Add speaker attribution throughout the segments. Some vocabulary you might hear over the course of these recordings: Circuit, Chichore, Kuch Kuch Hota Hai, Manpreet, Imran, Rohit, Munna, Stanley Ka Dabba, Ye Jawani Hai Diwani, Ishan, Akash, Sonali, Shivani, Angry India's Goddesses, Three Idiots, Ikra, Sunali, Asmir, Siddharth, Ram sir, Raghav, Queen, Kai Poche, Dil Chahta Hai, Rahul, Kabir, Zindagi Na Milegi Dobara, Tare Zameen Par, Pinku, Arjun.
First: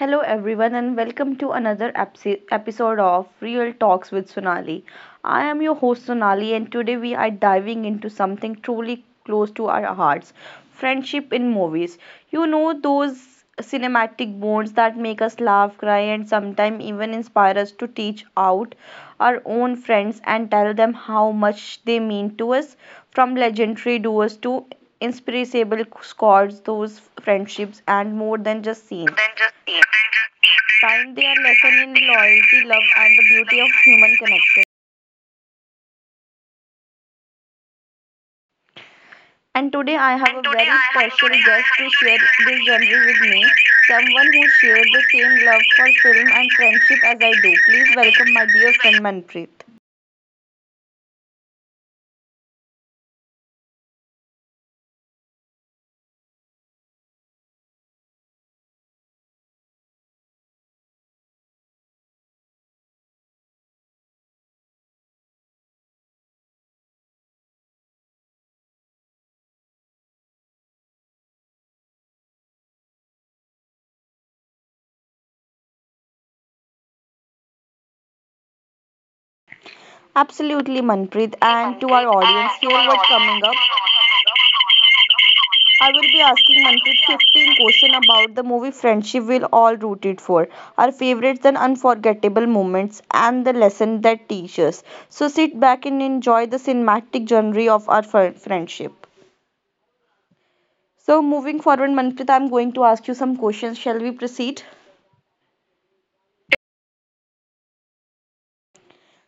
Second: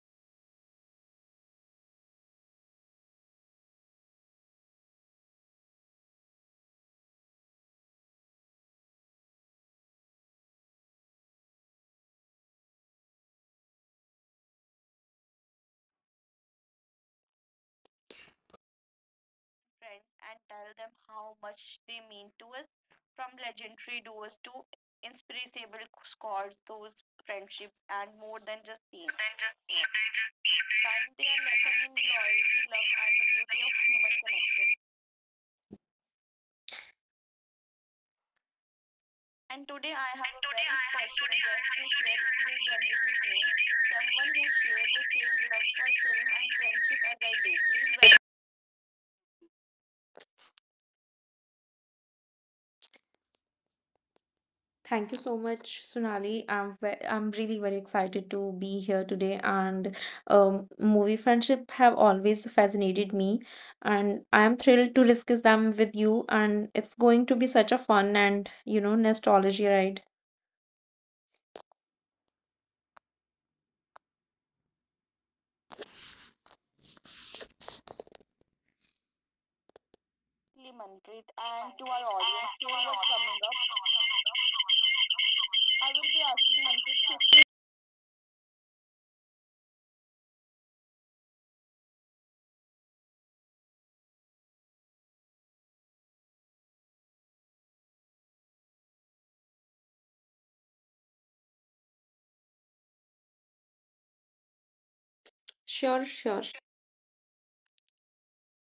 Speaker 1: Hello, everyone, and welcome to another episode of Real Talks with Sonali. I am your host Sonali, and today we are diving into something truly close to our hearts, friendship in movies. Those cinematic bonds that make us laugh, cry, and sometimes even inspire us to teach out our own friends and tell them how much they mean to us, from legendary duos to Inspirable squads, those friendships and more than just scenes. Time they are lesson in loyalty, love, and the beauty of human connection. And today I have a very special guest to share this journey with me, someone who shares the same love for film and friendship as I do. Please welcome my dear friend Manpreet.
Speaker 2: Thank you so much, Sunali. I'm really very excited to be here today. And Movie friendship have always fascinated me, and I am thrilled to discuss them with you. And it's going to be such a fun and nostalgia ride.
Speaker 1: Absolutely, Manpreet. And to our audience, here what's coming up. I will be asking Manpreet 15 questions about the movie Friendship We'll All Rooted For, our favorites and unforgettable moments, and the lesson that teaches. So sit back and enjoy the cinematic journey of our friendship. So moving forward, Manpreet, I'm going to ask you some questions. Shall we proceed?
Speaker 2: Sure, sure.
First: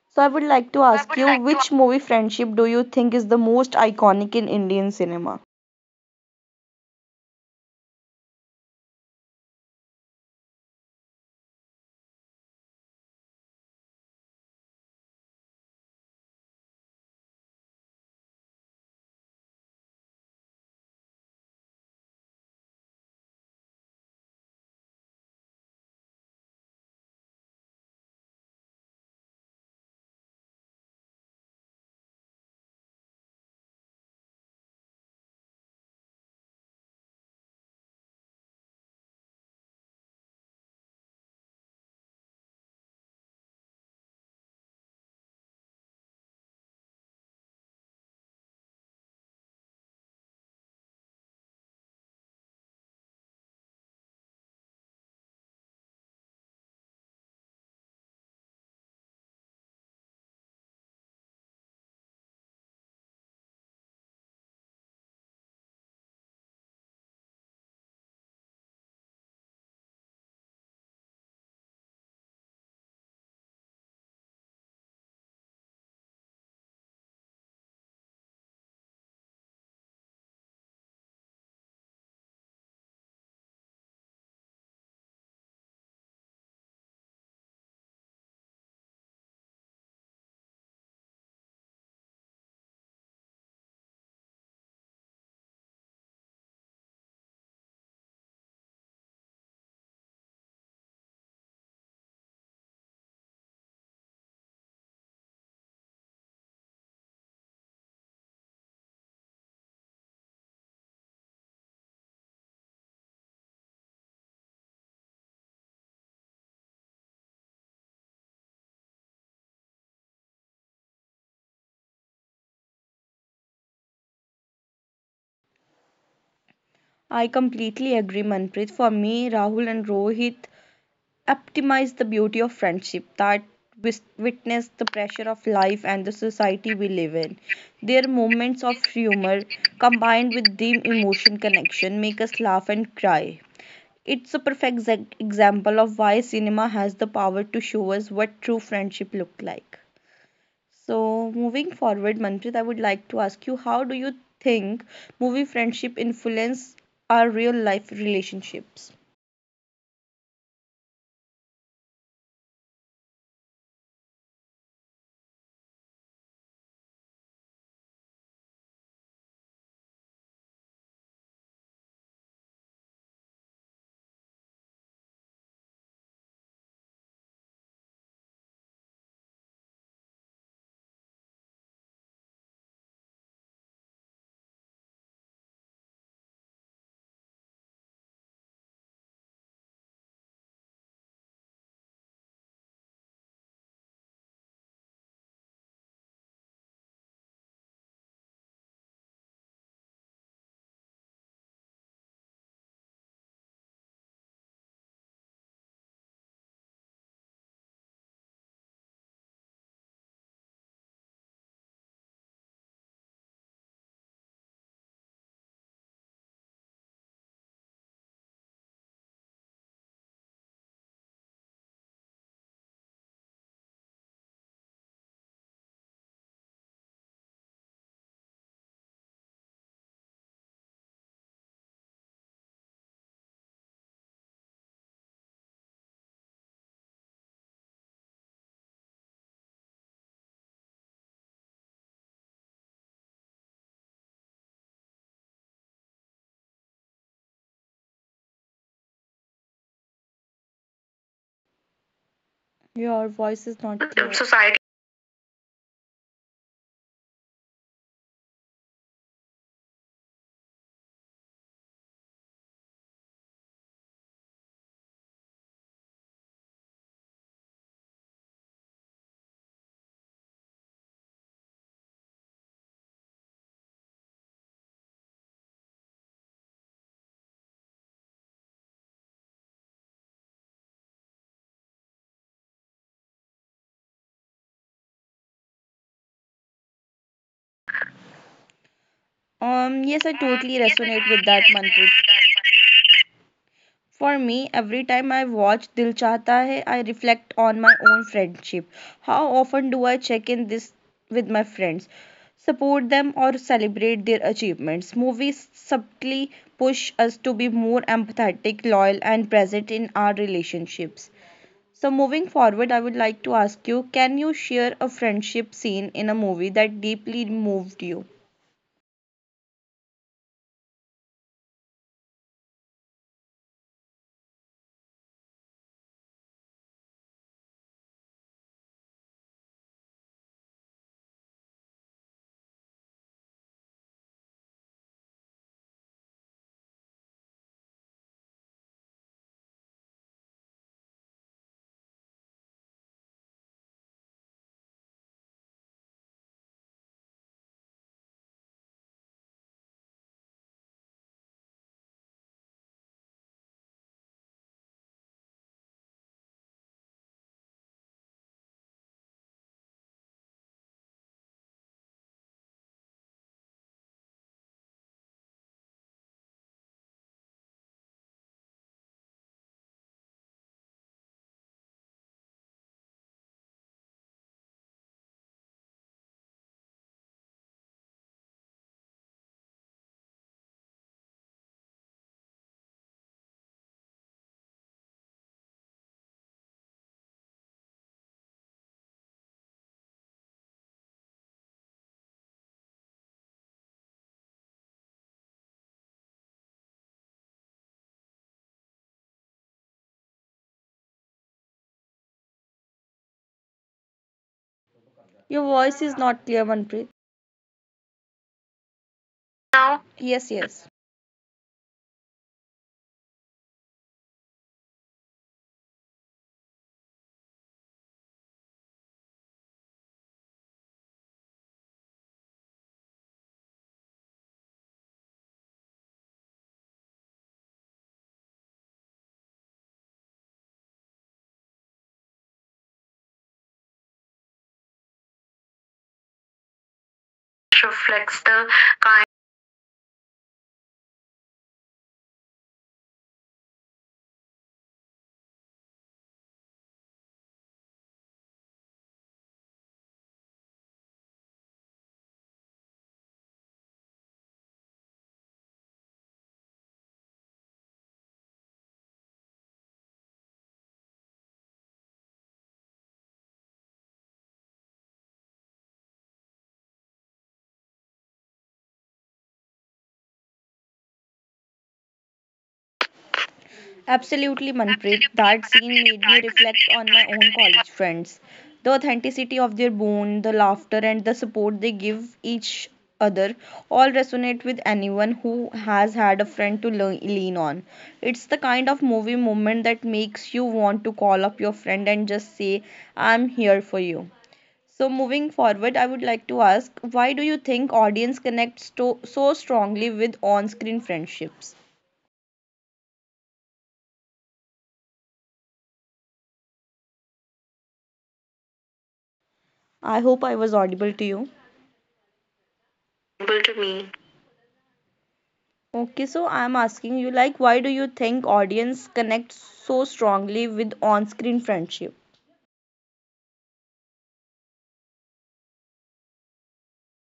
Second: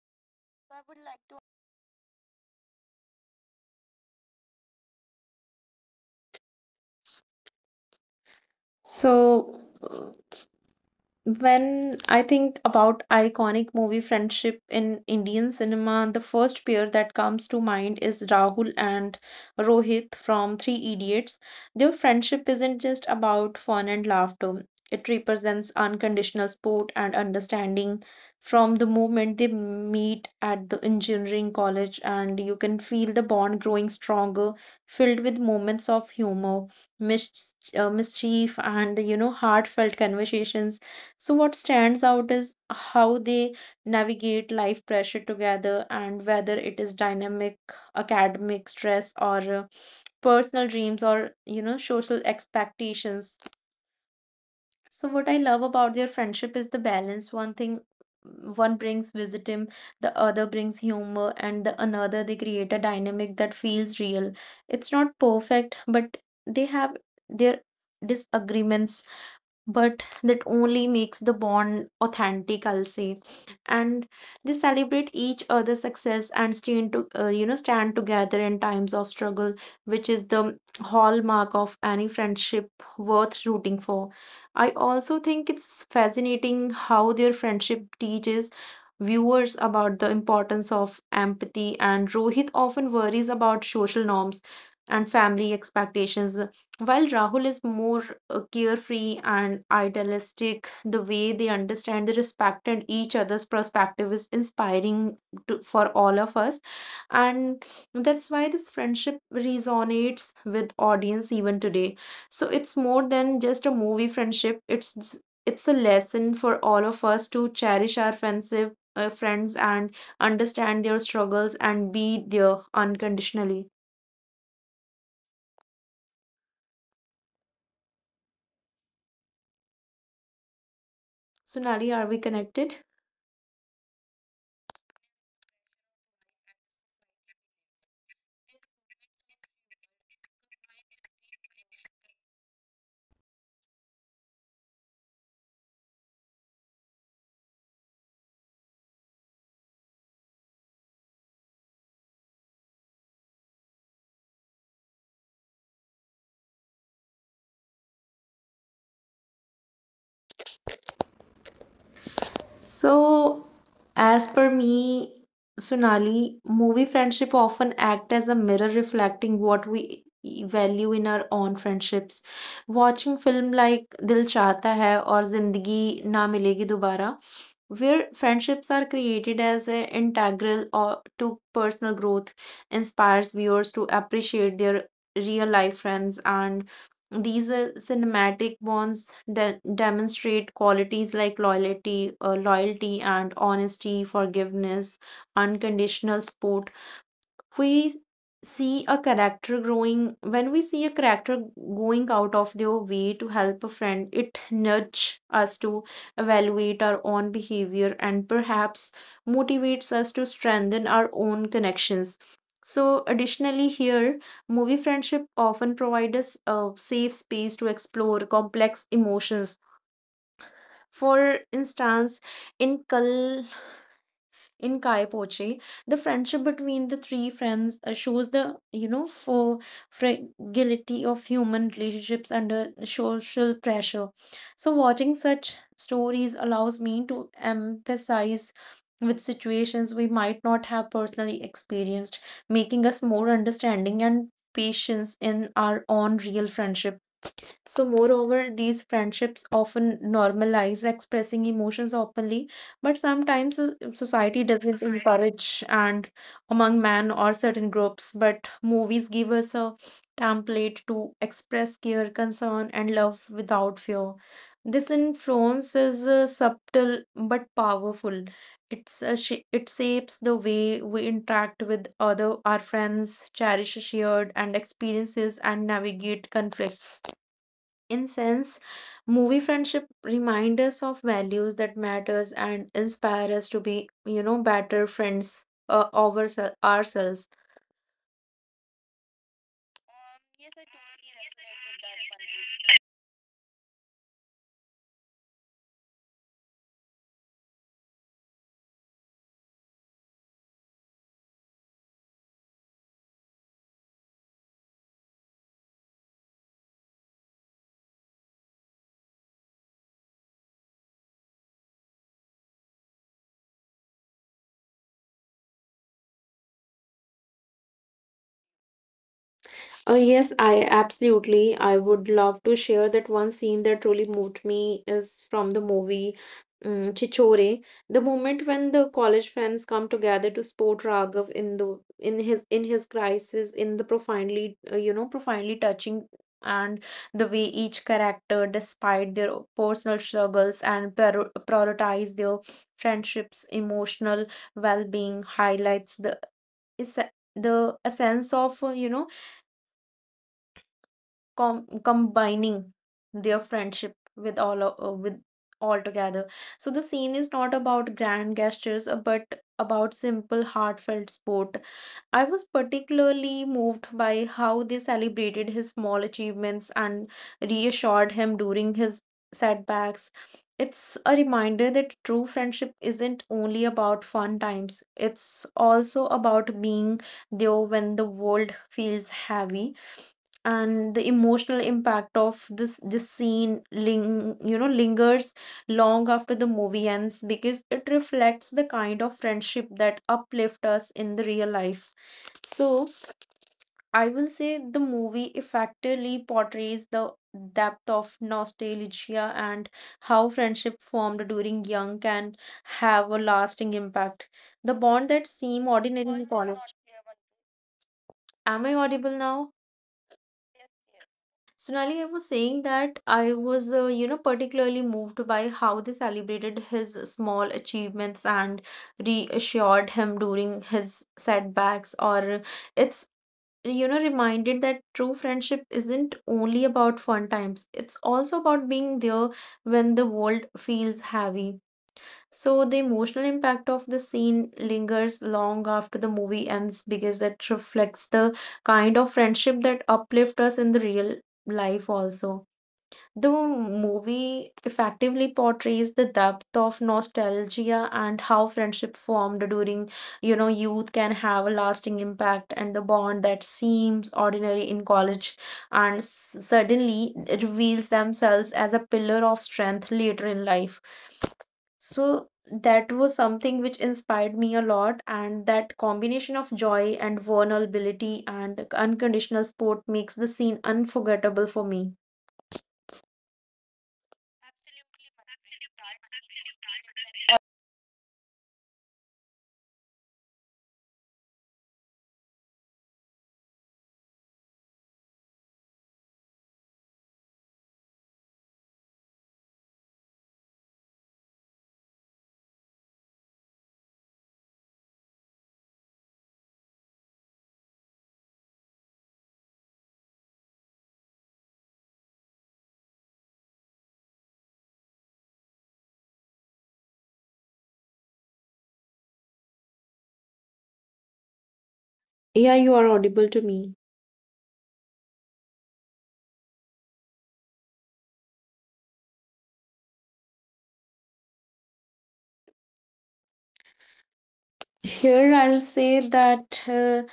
Speaker 1: So I would like to ask you, which movie Friendship do you think is the most iconic in Indian cinema?
Speaker 2: So. When I think about iconic movie friendship in Indian cinema, the first pair that comes to mind is Rahul and Rohit from Three Idiots. Their friendship isn't just about fun and laughter, it represents unconditional support and understanding from the moment they meet at the engineering college, and you can feel the bond growing stronger, filled with moments of humor, mischief, and you know, heartfelt conversations. So, what stands out is how they navigate life pressure together, and whether it is dynamic, academic stress, or personal dreams, or you know, social expectations. So, what I love about their friendship is the balance. One thing, one brings wisdom, the other brings humor, and the another they create a dynamic that feels real. It's not perfect, but they have their disagreements, but that only makes the bond authentic, I'll say. And they celebrate each other's success and stand to stand together in times of struggle, which is the hallmark of any friendship worth rooting for. I also think it's fascinating how their friendship teaches viewers about the importance of empathy, and Rohit often worries about social norms and family expectations, while Rahul is more carefree and idealistic. The way they understand, they respect, and each other's perspective is inspiring to, for all of us. And that's why this friendship resonates with audience even today. So it's more than just a movie friendship. It's a lesson for all of us to cherish our friendship, friends, and understand their struggles and be there unconditionally.
Speaker 1: I completely agree, Manpreet. For me, Rahul and Rohit
Speaker 2: Sonali, are
Speaker 1: optimize the
Speaker 2: we
Speaker 1: beauty of
Speaker 2: connected?
Speaker 1: friendship that witness the pressure of life and the society we live in. Their moments of humor combined with deep emotion connection make us laugh and cry. It's a perfect example of why cinema has the power to show us what true friendship look like. So, moving forward, Manpreet, I would like to ask you, how do you think movie friendship influence our real life relationships?
Speaker 2: So, as per me, Sonali, movie friendship often act as a mirror reflecting what value in our own friendships. Watching film like Dil Chahta Hai or Zindagi Na Milegi Dobara, where friendships are created as an integral or to personal growth, inspires viewers to appreciate their real life friends, and these cinematic bonds demonstrate qualities like loyalty and honesty, forgiveness, unconditional support. We see a character growing, when we see a character going out of their way to help a friend, it nudge us to evaluate our own behavior and perhaps motivates us to strengthen our own connections. So additionally here, movie friendship often provide us a safe space to explore complex emotions. For instance, in kal in Kai Poche, the friendship between the three friends shows the you know for fragility of human relationships under social pressure. So watching such stories allows me to emphasize with situations we might not have personally experienced, making us more understanding and patience in our own real friendship. So, moreover, these friendships often normalize expressing emotions openly, but
Speaker 1: Your voice
Speaker 2: sometimes
Speaker 1: is not clear.
Speaker 2: society
Speaker 1: Society.
Speaker 2: doesn't encourage and among men or certain groups, but movies give us a template to express care, concern, and love without fear. This influence is subtle but powerful. It shapes the way we interact with other our friends, cherish shared and experiences, and navigate conflicts. In sense, movie friendship remind us of values that matters and inspire us to be better friends over ourselves.
Speaker 1: Yes, I totally resonate with that, Manpreet. For me, every time I watch Dil Chahta Hai, I reflect on my own friendship. How often do I check in this with my friends, support them or celebrate their achievements? Movies subtly push us to be more empathetic, loyal and present in our relationships. So moving forward, I would like to ask you, can you share a friendship scene in a movie that deeply moved you?
Speaker 2: Yes, I absolutely. I would love to share that one scene that really moved me is from the movie Chichore. The moment when the college friends come together to support Raghav in his crisis, in the profoundly profoundly touching, and the way each character, despite their personal struggles and prioritize their friendships, emotional well-being, highlights the is the a sense of combining their friendship with with all together. So the scene is not about grand gestures but about simple heartfelt sport. I was particularly moved by how they celebrated his small achievements and reassured him during his setbacks. It's a reminder that true friendship isn't only about fun times, it's also about being there when the world feels heavy. And the emotional impact of this scene lingers long after the movie ends because it reflects the kind of friendship that uplift us in the real life. So, I will say the movie effectively portrays the depth of nostalgia and how friendship formed during young can have a lasting impact. The bond that
Speaker 1: Your
Speaker 2: seem
Speaker 1: voice is
Speaker 2: ordinary in
Speaker 1: not clear,
Speaker 2: college.
Speaker 1: Manpreet.
Speaker 2: Am I audible now?
Speaker 1: Yes, yes.
Speaker 2: Sonali, I was saying that I was, particularly moved by how they celebrated his small achievements and reassured him during his setbacks. Or it's reminded that true friendship isn't only about fun times, it's also about being there when the world feels heavy. So the emotional impact of the scene lingers long after the movie ends because it reflects the
Speaker 1: Reflects the.
Speaker 2: kind of friendship that uplift us in the real life. Also, the movie effectively portrays the depth of nostalgia and how friendship formed during, you know, youth can have a lasting impact, and the bond that seems ordinary in college and suddenly reveals themselves as a pillar of strength later in life. So that was something which inspired me a lot, and that combination of joy and vulnerability and unconditional support makes the scene unforgettable for me.
Speaker 1: Absolutely, Manpreet. That scene made me reflect on my own college friends. The authenticity of their bond, the laughter, and the support they give each other all resonate with anyone who has had a friend to learn, lean on. It's the kind of movie moment that makes you want to call up your friend and just say, I'm here for you. So, moving forward, I would like to ask, why do you think audience connects to, so strongly with on screen friendships? I hope I was audible to you.
Speaker 2: Yeah, you are audible to
Speaker 1: Able to
Speaker 2: me.
Speaker 1: me. Okay, so I'm asking you, like, why do you think audience connect so strongly with on-screen friendship?
Speaker 2: Here, I'll say that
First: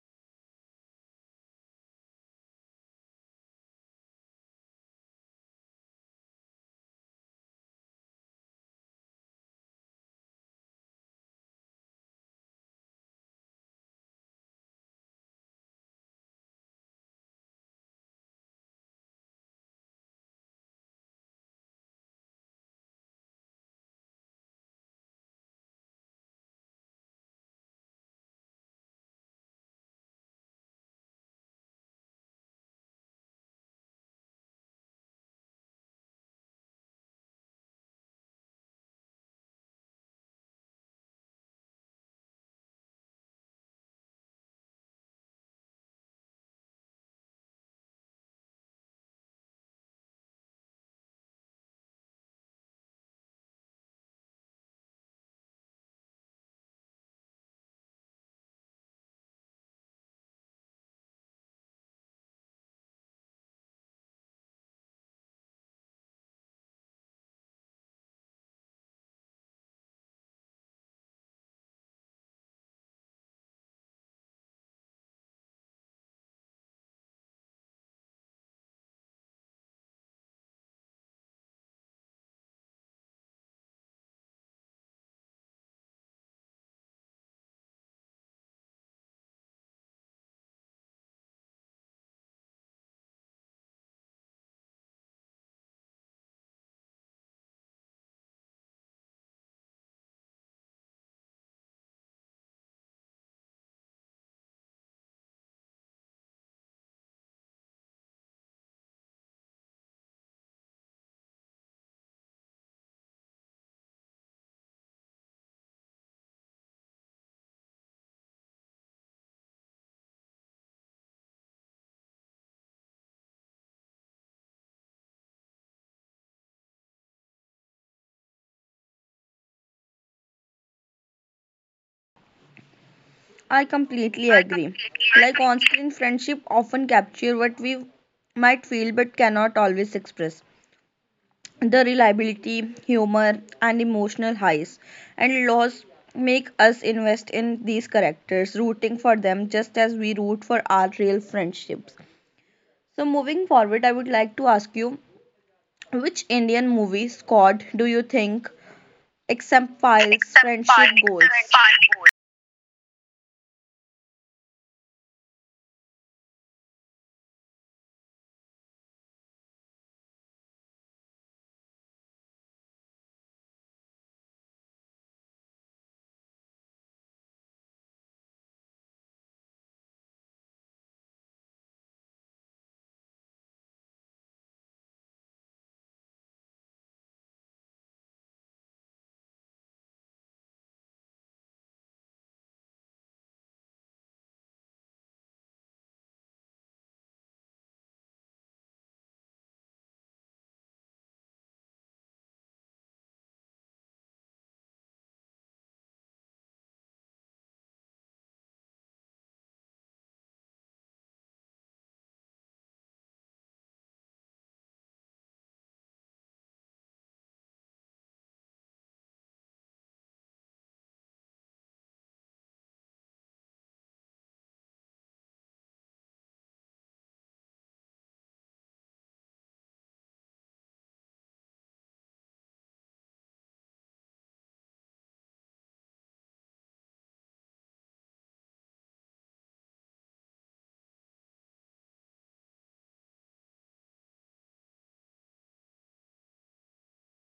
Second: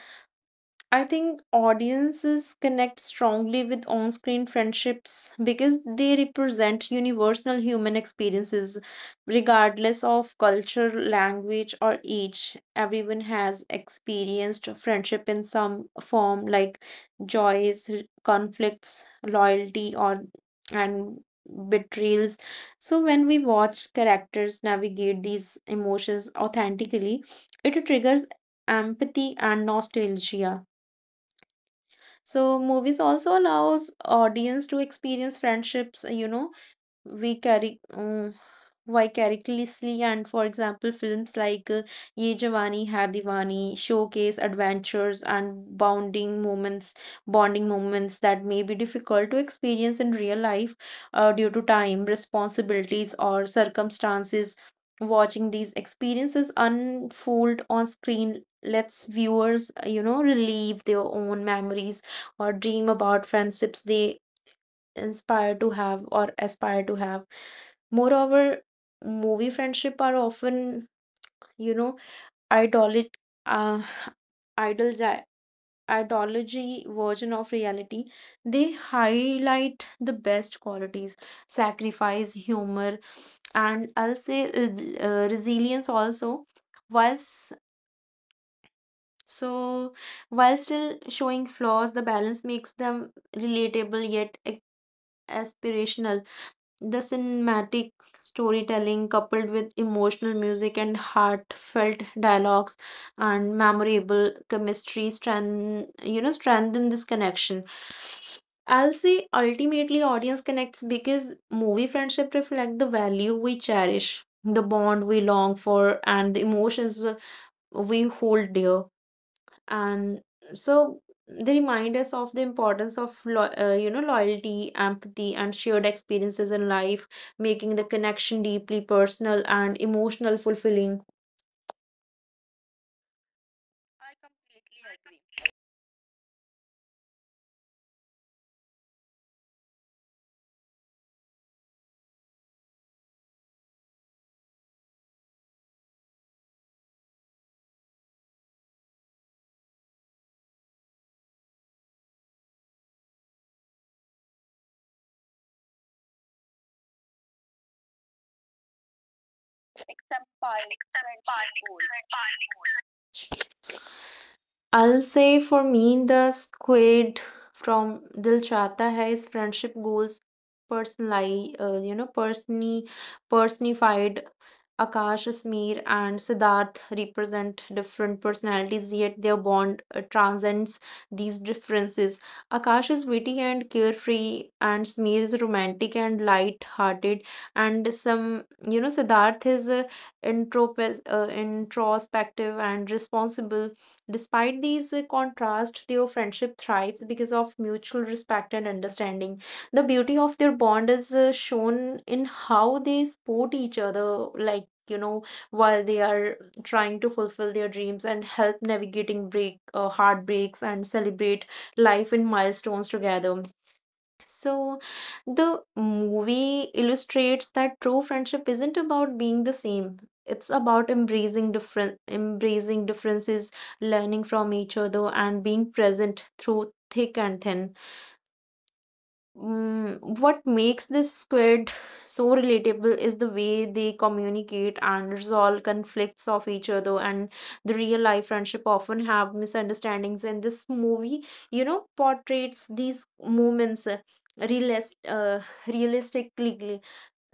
Speaker 2: I think audiences connect strongly with on screen friendships because they represent universal human experiences, regardless of culture, language, or age. Everyone has experienced friendship in some form, like joys, conflicts, loyalty, or and betrayals. So, when we watch characters navigate these emotions authentically, it triggers empathy and nostalgia. So movies also allows audience to experience friendships, you know, we carry vicariously. And for example films like Ye Jawani Hai Diwani showcase adventures and bonding moments that may be difficult to experience in real life due to time responsibilities or circumstances. Watching these experiences unfold on screen lets viewers relive their own memories or dream about friendships they inspire to have or aspire to have. Moreover, movie friendship are often, you know, idolic, uh, idolgi- ideology version of reality. They highlight the best qualities, sacrifice, humor, and I'll say resilience also. Whilst so, while still showing flaws, the balance makes them relatable yet aspirational. The cinematic storytelling, coupled with emotional music and heartfelt dialogues and memorable chemistry, strengthen you know strengthen this connection. I'll say ultimately, audience connects because movie friendship reflect the value we cherish, the bond we long for, and the emotions we hold dear. And so they remind us of the importance of loyalty, empathy, and shared experiences in life, making the connection deeply personal and emotional fulfilling.
Speaker 1: I completely agree. Like on-screen friendship often capture what we might feel but cannot always express. The reliability, humor and emotional highs and lows make us invest in these characters, rooting for them just as we root for our real friendships. So moving forward, I would like to ask you, which Indian movie, Squad, do you think exemplifies friendship goals?
Speaker 2: I'll say for me the squid from Dil Chata Hai is friendship goals. Personally personally personified. Akash, Asmir, and Siddharth represent different personalities, yet their bond transcends these differences. Akash is witty and carefree, and Smeer is romantic and light-hearted, and some, you know, Siddharth is introspective and responsible. Despite these contrasts, their friendship thrives because of mutual respect and understanding. The beauty of their bond is shown in how they support each other, like you know, while they are trying to fulfill their dreams and help navigating break heartbreaks, and celebrate life in milestones together. So the movie illustrates that true friendship isn't about being the same, it's about embracing differences, learning from each other and being present through thick and thin. Mm, what makes this squid so relatable is the way they communicate and resolve conflicts of each other. And the real life friendship often have misunderstandings, and this movie you know portrays these moments realist uh, realistically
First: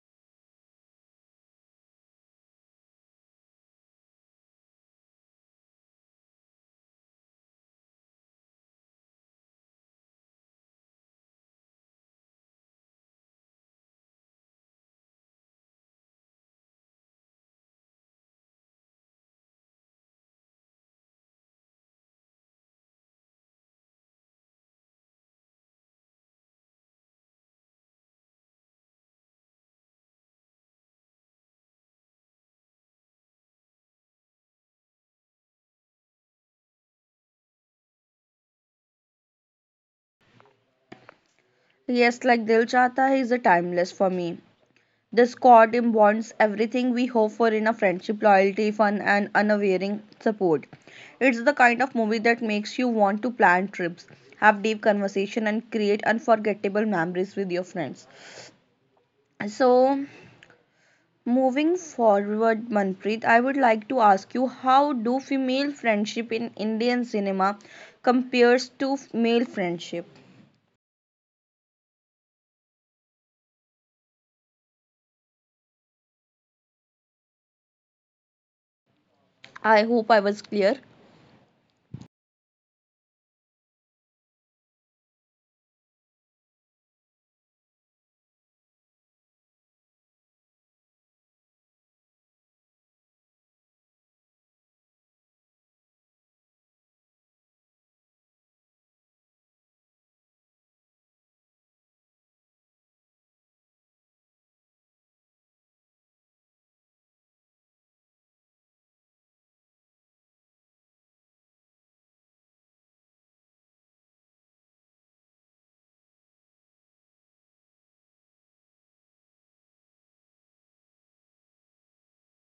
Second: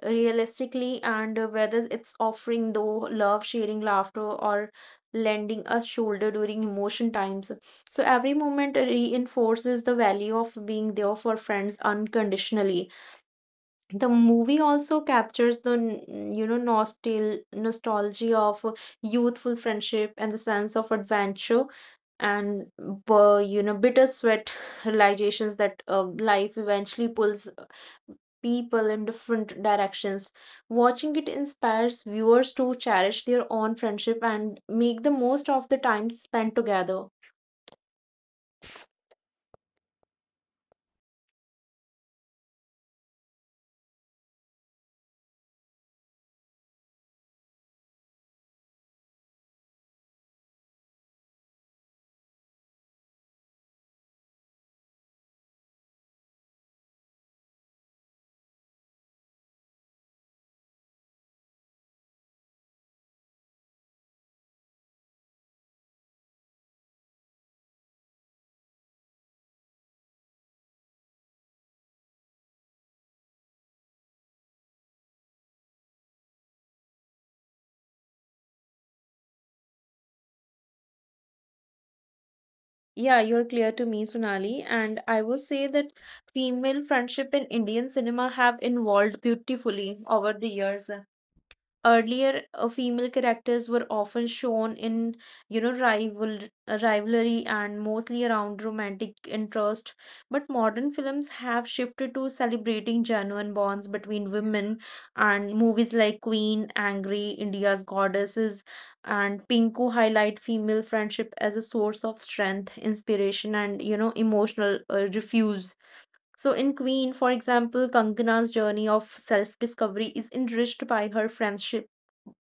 Speaker 2: and whether it's offering though love, sharing laughter, or lending a shoulder during emotion times. So every moment reinforces the value of being there for friends unconditionally. The movie also captures the nostalgia of youthful friendship and the sense of adventure, and bittersweet realizations that life eventually pulls people in different directions. Watching it inspires viewers to cherish their own friendship and make the most of the time spent together.
Speaker 1: Yes, like Dil Chahta Hai is a timeless for me. The squad embodies everything we hope for in a friendship, loyalty, fun, and unwavering support. It's the kind of movie that makes you want to plan trips, have deep conversation, and create unforgettable memories with your friends. So, moving forward, Manpreet, I would like to ask you, how do female friendship in Indian cinema compares to male friendship? I hope I was clear.
Speaker 2: Yeah, you're clear to me, Sunali. And I will say that female friendship in Indian cinema have evolved beautifully over the years. Earlier, female characters were often shown in, you know, rivalry and mostly around romantic interest. But modern films have shifted to celebrating genuine bonds between women, and movies like Queen, Angry, India's Goddesses, and Pinku highlight female friendship as a source of strength, inspiration, and you know, emotional refuge. So, in Queen, for example, Kankana's journey of self discovery is enriched by her friendship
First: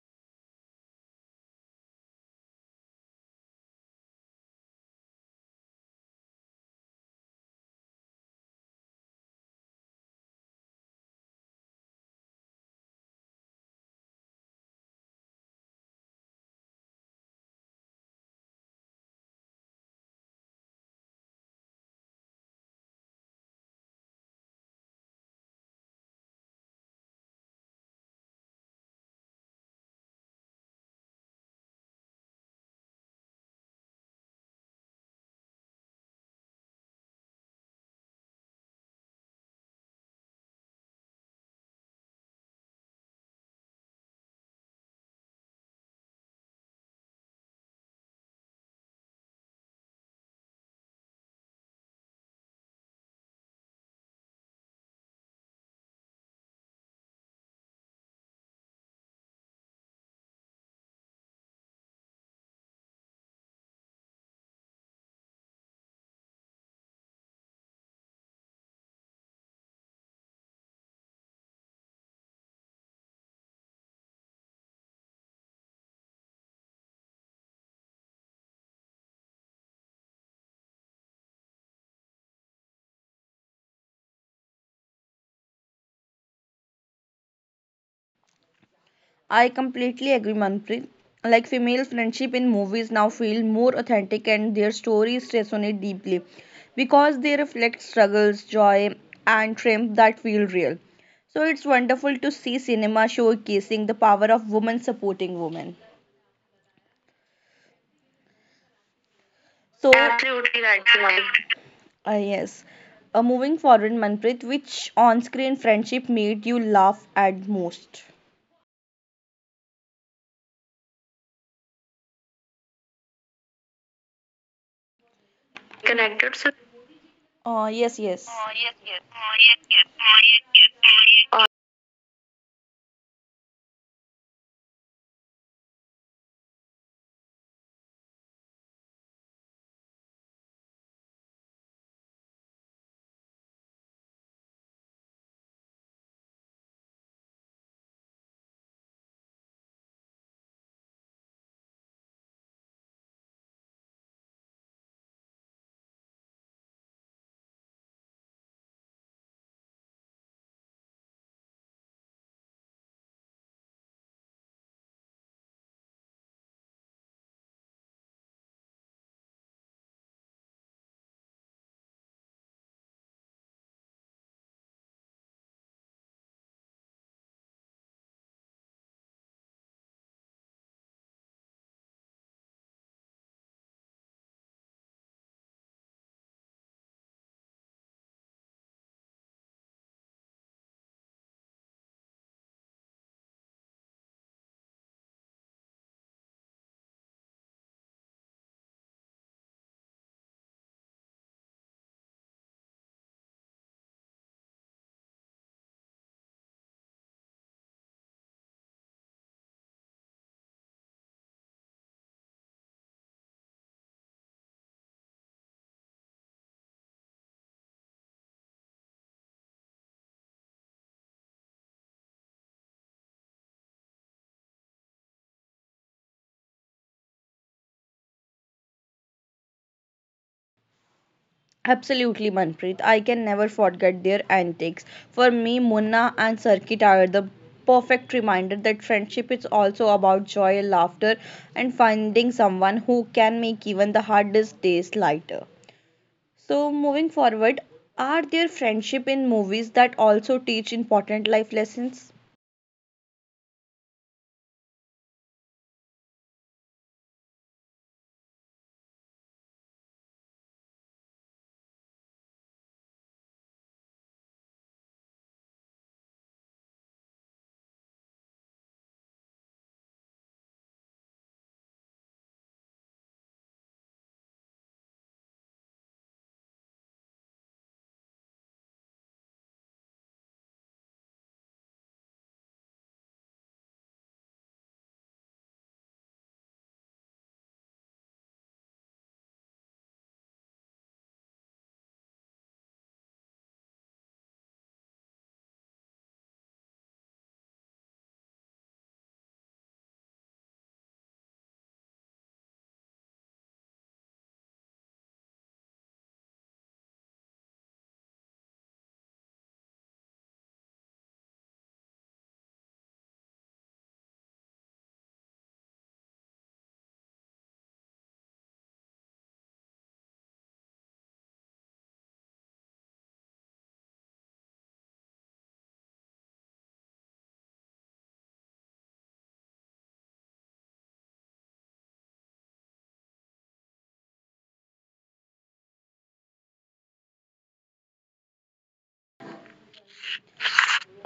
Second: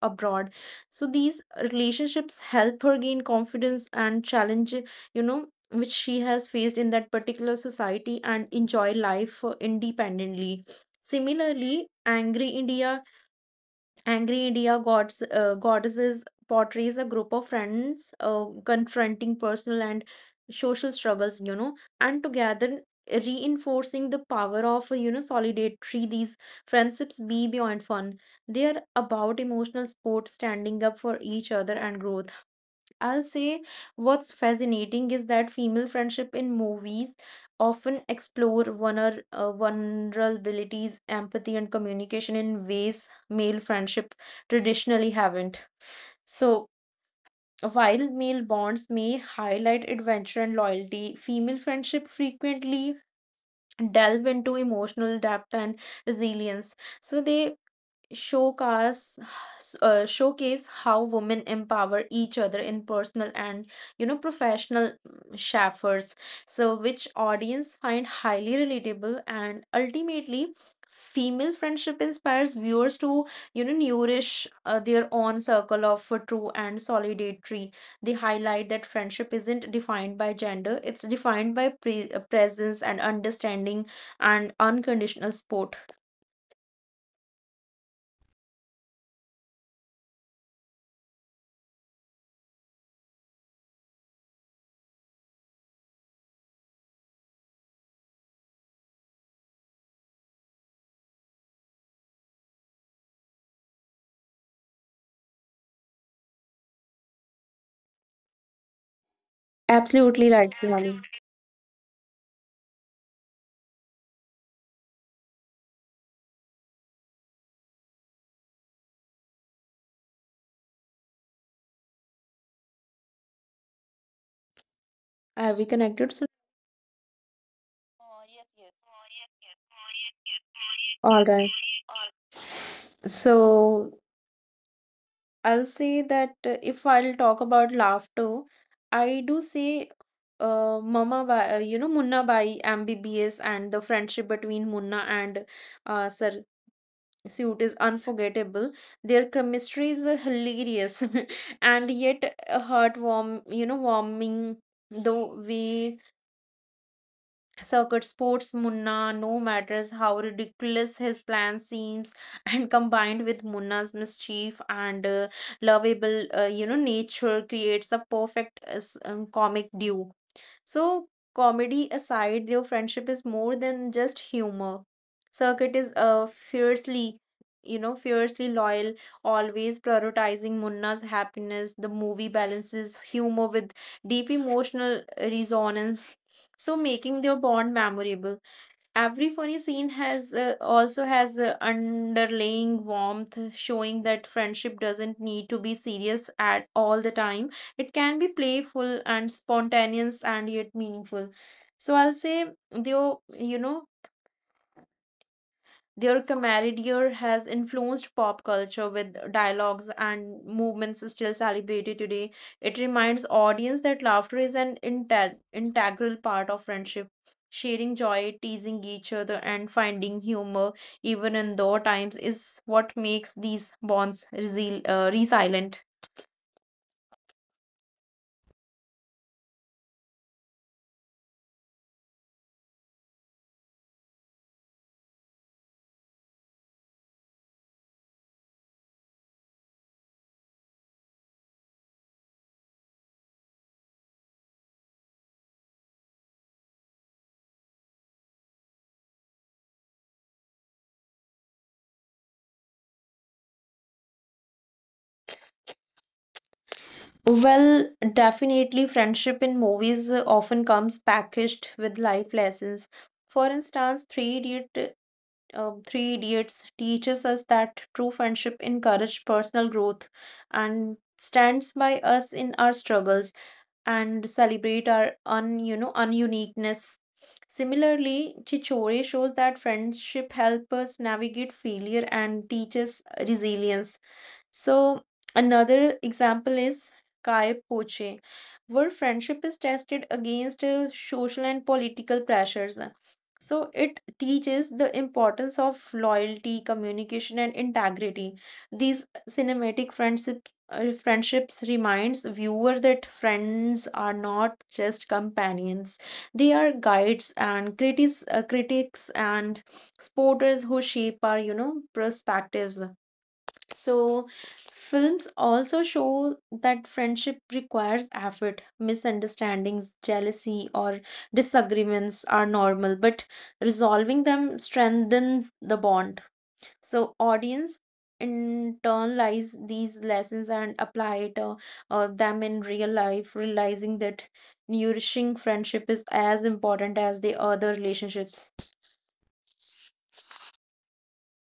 Speaker 2: abroad. So, these relationships help her gain confidence and challenge, you know, which she has faced in that particular society and enjoy life independently. Similarly, Angry India Gods, Goddesses portrays a group of friends confronting personal and social struggles, you know, and together reinforcing the power of, you know, solidarity. These friendships be beyond fun. They are about emotional support, standing up for each other, and growth. I'll say what's fascinating is that female friendship in movies often explore vulnerabilities, empathy, and communication in ways male friendship traditionally haven't. So, while male bonds may highlight adventure and loyalty, female friendship frequently delve into emotional depth and resilience. So, they showcase showcase how women empower each other in personal and you know professional so which audience find highly relatable and ultimately female friendship inspires viewers to you know nourish their own circle of true and solidarity. They highlight that friendship isn't defined by gender; it's defined by presence and understanding and unconditional support.
Speaker 1: I completely agree, Manpreet. Like female friendship in movies now feel more authentic and their stories resonate deeply because they reflect struggles, joy, and triumph that feel real. So it's wonderful to see cinema showcasing the power of women supporting women. So
Speaker 2: Absolutely right,
Speaker 1: absolutely right,
Speaker 2: Shivani.
Speaker 1: Sonali. Yes. Moving forward, Manpreet, which on-screen friendship made you laugh at most?
Speaker 2: Are we connected? So,
Speaker 1: Connected. So. Yes, yes. Oh, yes, yes. Oh, yes, yes. Oh, yes, yes.
Speaker 2: all
Speaker 1: Oh,
Speaker 2: right.
Speaker 1: yes. Oh.
Speaker 2: So I'll say that if I'll talk about laughter, I do say Mama Bai, you know, Munna Bai, MBBS, and the friendship between Munna and Sir Suit is unforgettable. Their chemistry is hilarious and yet warming the way Circuit sports Munna, no matters how ridiculous his plan seems, and combined with Munna's mischief and lovable, nature creates a perfect comic duo. So, comedy aside, their friendship is more than just humor. Circuit is fiercely loyal, always prioritizing Munna's happiness. The movie balances humor with deep emotional resonance, so making their bond memorable. Every funny scene has also has a underlying warmth, showing that friendship doesn't need to be serious at all the time. It can be playful and spontaneous and yet meaningful. So I'll say, though, you know, their camaraderie has influenced pop culture with dialogues and movements still celebrated today. It reminds audience that laughter is an integral part of friendship. Sharing joy, teasing each other, and finding humor even in low times is what makes these bonds resilient.
Speaker 1: Absolutely, Manpreet. I can never forget their antics. For me, Munna and Circuit are the perfect reminder that friendship is also about joy, laughter, and finding someone who can make even the hardest days lighter. So, moving forward, are there friendship in movies that also teach important life lessons?
Speaker 2: Well, definitely, friendship in movies often comes packaged with life lessons. For instance, Three Idiots teaches us that true friendship encourages personal growth and stands by us in our struggles and celebrate our un you know ununiqueness. Similarly, Chichore shows that friendship helps us navigate failure and teaches resilience. So another example is Kai Poche, where friendship is tested against social and political pressures. So it teaches the importance of loyalty, communication, and integrity. These cinematic friendship friendships reminds viewer that friends are not just companions; they are guides and critics, critics and supporters who shape our you know perspectives. So, films also show that friendship requires effort. Misunderstandings, jealousy, or disagreements are normal, but resolving them strengthens the bond. So, audience internalize these lessons and apply them in real life, realizing that nourishing friendship is as important as the other relationships.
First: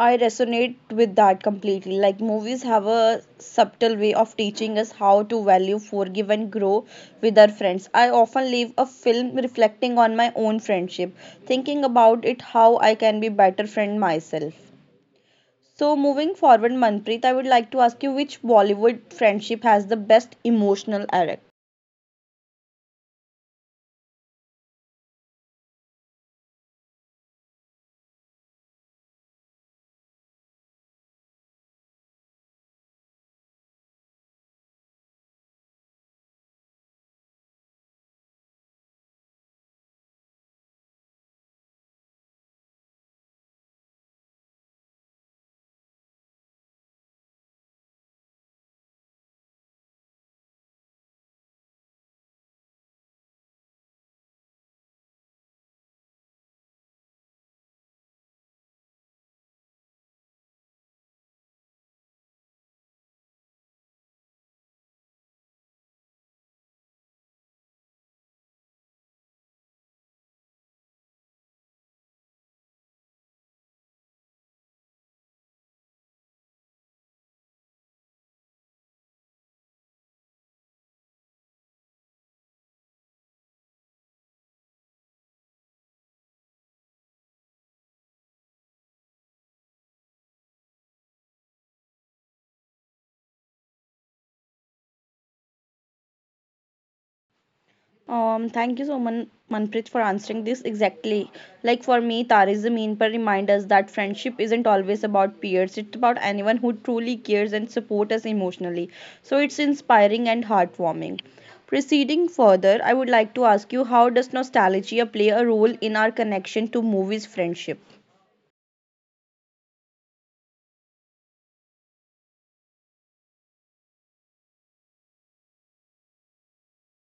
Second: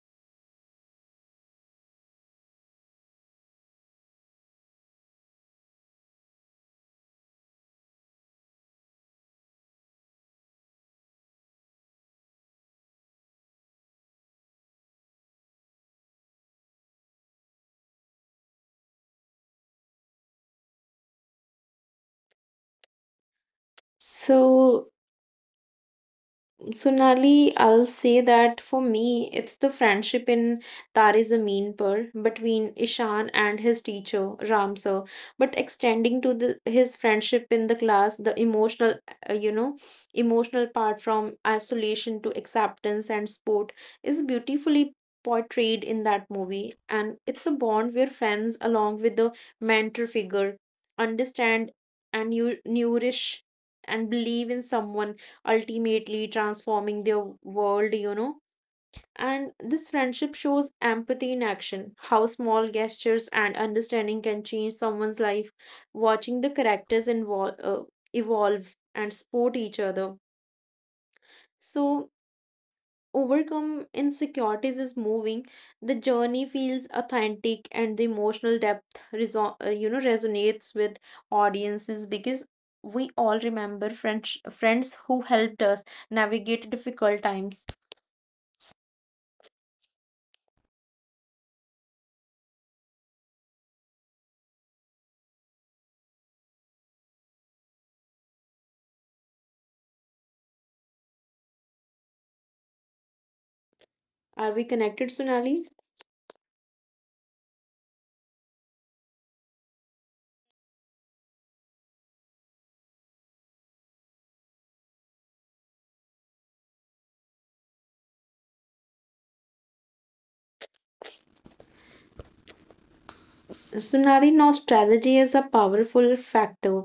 Speaker 1: I resonate with that completely. Like, movies have a subtle way of teaching us how to value, forgive, and grow with our friends. I often leave a film reflecting on my own friendship, thinking about it how I can be better friend myself. So moving forward, Manpreet, I would like to ask you, which Bollywood friendship has the best emotional arc?
Speaker 2: So, Sonali, I'll say that for me, it's the friendship in Tare Zameen Par between Ishan and his teacher, Ram sir, but extending to the, his friendship in the class, the uh, you know, emotional part from isolation to acceptance and sport is beautifully portrayed in that movie. And it's a bond where friends, along with the mentor figure, understand and you nourish and believe in someone, ultimately transforming their world, you know. And this friendship shows empathy in action, how small gestures and understanding can change someone's life. Watching the evolve and support each other. So, overcome insecurities is moving. The journey feels authentic and the emotional depth resonates with audiences because we all remember friends who helped us navigate difficult times.
Speaker 1: Thank you so much, Manpreet, for answering this exactly. Like for me, Tare Zameen Par reminds us that friendship isn't
Speaker 2: Are we
Speaker 1: always
Speaker 2: connected,
Speaker 1: about peers.
Speaker 2: Sunali?
Speaker 1: It's about anyone who truly cares and supports us emotionally. So it's inspiring and heartwarming. Proceeding further, I would like to ask you, how does nostalgia play a role in our connection to movies friendship?
Speaker 2: Sunali, nostalgia is a powerful factor.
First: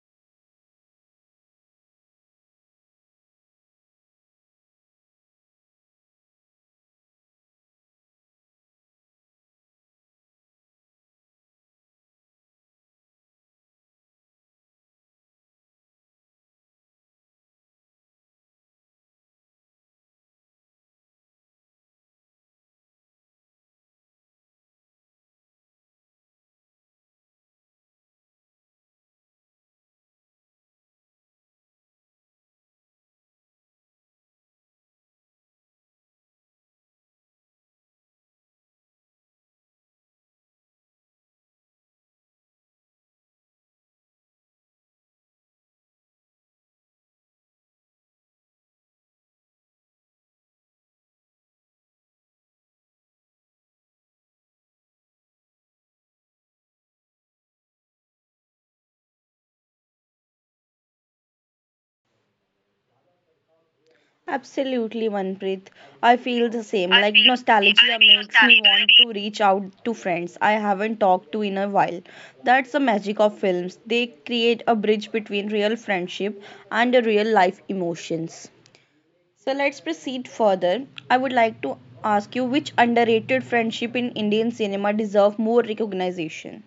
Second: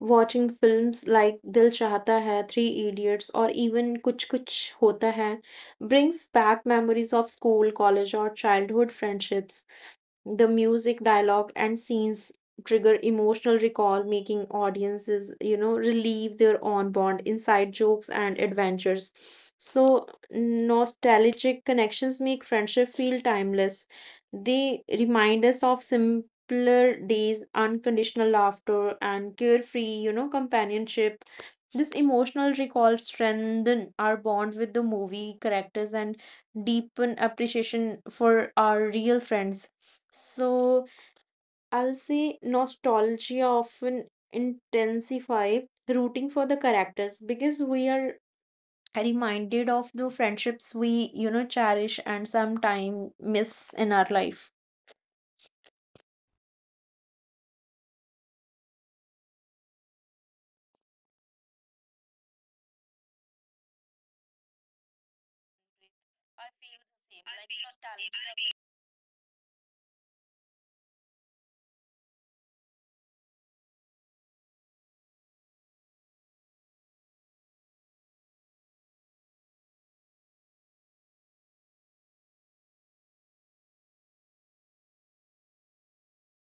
Speaker 2: Watching films like Dil Chahta Hai, Three Idiots, or even Kuch Kuch Hota Hai brings back memories of school, college, or childhood friendships. The music, dialogue, and scenes trigger emotional recall, making audiences, you know, relieve their own bond, inside jokes, and adventures. So, nostalgic connections make friendship feel timeless. They remind us of simpler days, unconditional laughter, and carefree, you know, companionship. This emotional recall strengthen our bond with the movie characters and deepen appreciation for our real friends. So I'll say nostalgia often intensify rooting for the characters because we are reminded of the friendships we you know cherish and sometime miss in our life.
Speaker 1: Absolutely, Manpreet. I feel the same. Like nostalgia makes me want to reach out to friends I haven't talked to in a while. That's the magic of films. They create a bridge between real friendship and the real life emotions. So let's proceed further. I would like to ask you, which underrated friendship in Indian cinema deserve more recognition?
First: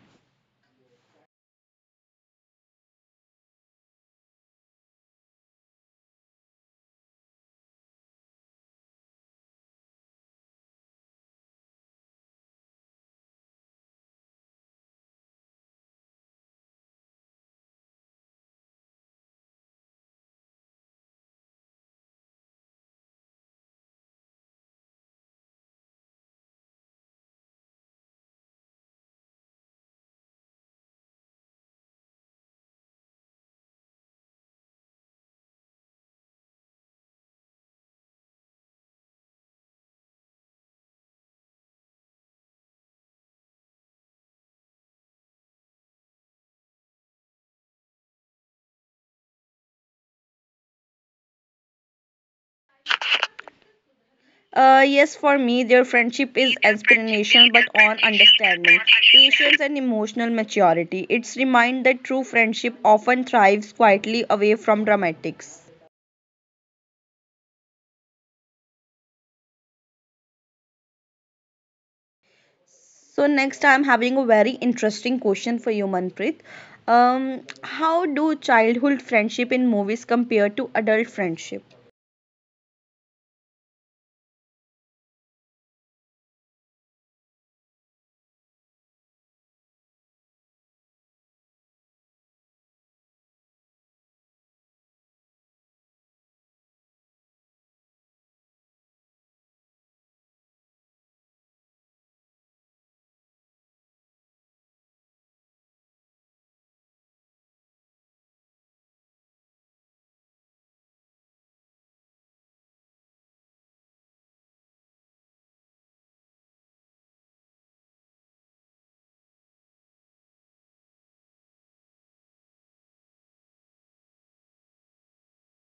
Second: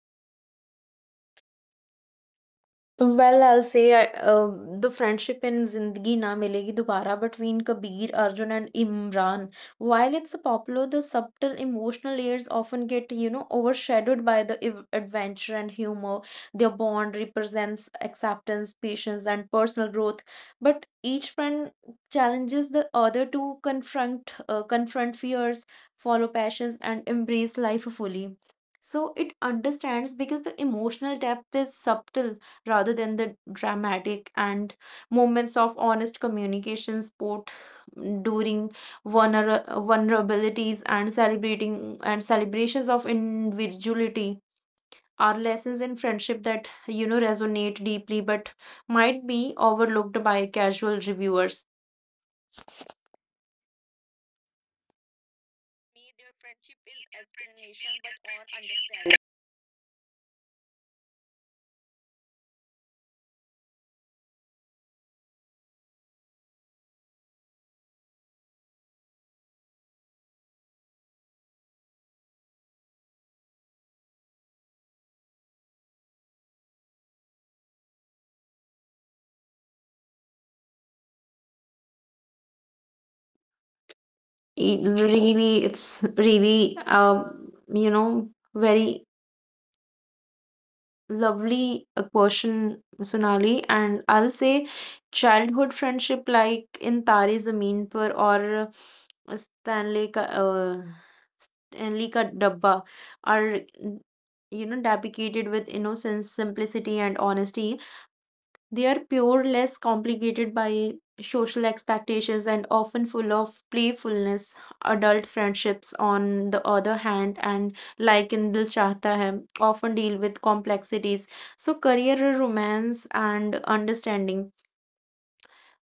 Speaker 2: Well, I'll say the friendship in Zindagi Na Milegi Dobara between Kabir, Arjun, and Imran. While it's popular, the subtle emotional layers often get, you know, overshadowed by the adventure and humor. Their bond represents acceptance, patience, and personal growth. But each friend challenges the other to confront fears, follow passions, and embrace life fully. So it understands because the emotional depth is subtle rather than the dramatic, and moments of honest communication support during vulnerabilities and celebrating and celebrations of individuality are lessons in friendship that you know resonate deeply, but might be overlooked by casual reviewers.
Speaker 1: Yes, for me, their friendship is inspiration but on understanding, patience, and emotional maturity. It's remind that true friendship often thrives quietly away from dramatics. So next, I'm having a very interesting question for you, Manpreet. How do childhood friendship in movies compare to adult friendship?
Speaker 2: E- really it's really you know very lovely question, Sonali. And I'll say childhood friendship like in Tare Zameen Par or uh, Stanley Ka, uh, Stanley Ka Dabba are, you know, dedicated with innocence, simplicity, and honesty. They are pure, less complicated by social expectations, and often full of playfulness. Adult friendships, on the other hand, and like in Dil Chahta Hai, often deal with complexities. So, career, romance, and understanding.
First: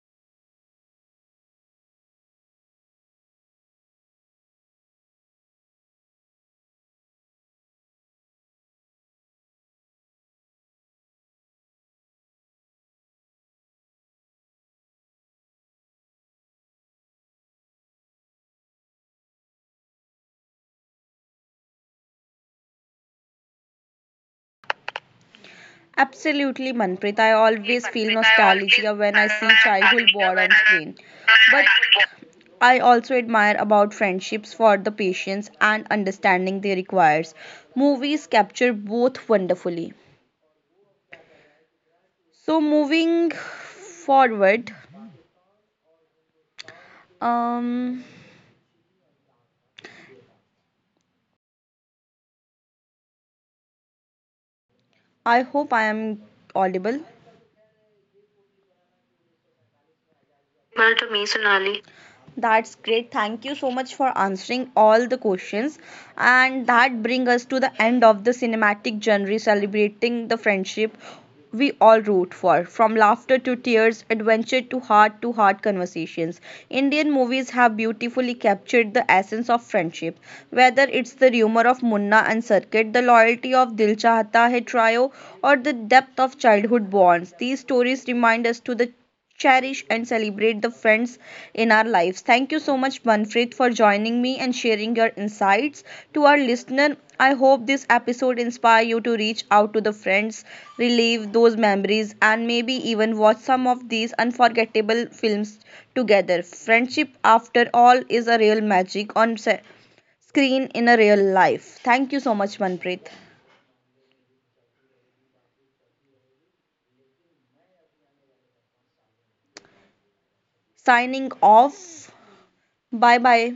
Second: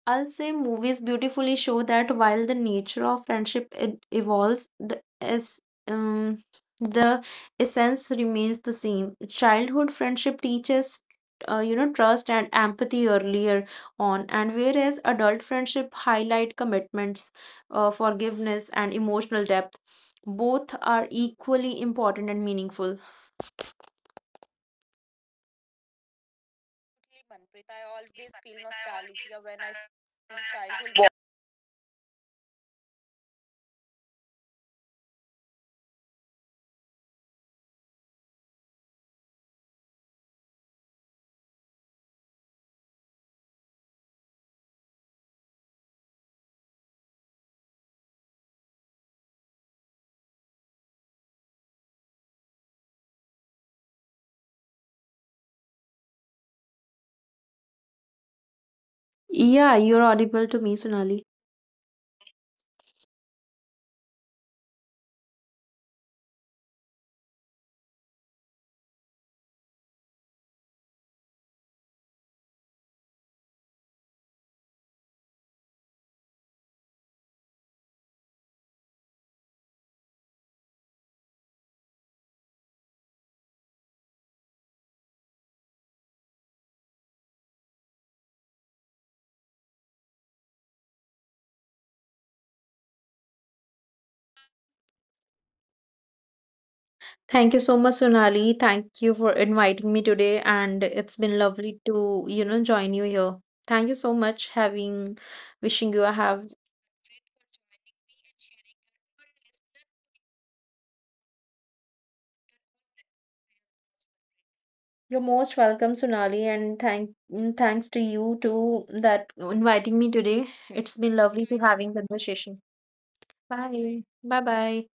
Speaker 2: I'll say movies beautifully show that while the nature of friendship it evolves, um, the essence remains the same. Childhood friendship teaches, you know, trust and empathy earlier on, and whereas adult friendship highlight commitments, forgiveness, and emotional depth. Both are equally important and meaningful.
Speaker 1: Absolutely, Manpreet. I always feel nostalgia when I see childhood war on screen. But I also admire about friendships for the patience and understanding they requires. Movies capture both wonderfully. So moving forward, um, I hope I am audible.
Speaker 2: Yeah, you're audible to me, Sonali.
Speaker 1: Well, to me, Sonali. That's great. Thank you so much for answering all the questions. And that brings us to the end of the cinematic genre celebrating the friendship we all root for. From laughter to tears, adventure to heart conversations. Indian movies have beautifully captured the essence of friendship. Whether it's the rumor of Munna and Circuit, the loyalty of Dil Chahta Hai trio, or the depth of childhood bonds, these stories remind us to the cherish and celebrate the friends in our lives. Thank you so much, Manfred, for joining me and sharing your insights.
Speaker 2: Thank you
Speaker 1: To our
Speaker 2: so much,
Speaker 1: listener,
Speaker 2: Sonali.
Speaker 1: I
Speaker 2: Thank
Speaker 1: hope
Speaker 2: you
Speaker 1: this
Speaker 2: for
Speaker 1: episode
Speaker 2: inviting me
Speaker 1: inspire you
Speaker 2: today,
Speaker 1: to reach
Speaker 2: and
Speaker 1: out
Speaker 2: it's
Speaker 1: to the
Speaker 2: been lovely
Speaker 1: friends,
Speaker 2: to, you know,
Speaker 1: relive
Speaker 2: join
Speaker 1: those
Speaker 2: you here.
Speaker 1: memories, and
Speaker 2: Thank you
Speaker 1: maybe
Speaker 2: so much
Speaker 1: even watch some
Speaker 2: having,
Speaker 1: of these
Speaker 2: wishing you a
Speaker 1: unforgettable
Speaker 2: have.
Speaker 1: films together. Friendship, after all, is a real magic on screen in a real life. Thank you so much, Manpreet.
Speaker 2: You're most welcome, Sonali, and thanks to you too that inviting me today. It's been lovely to having conversation.
Speaker 1: Signing off.
Speaker 2: Bye. Bye
Speaker 1: Bye
Speaker 2: bye.
Speaker 1: bye.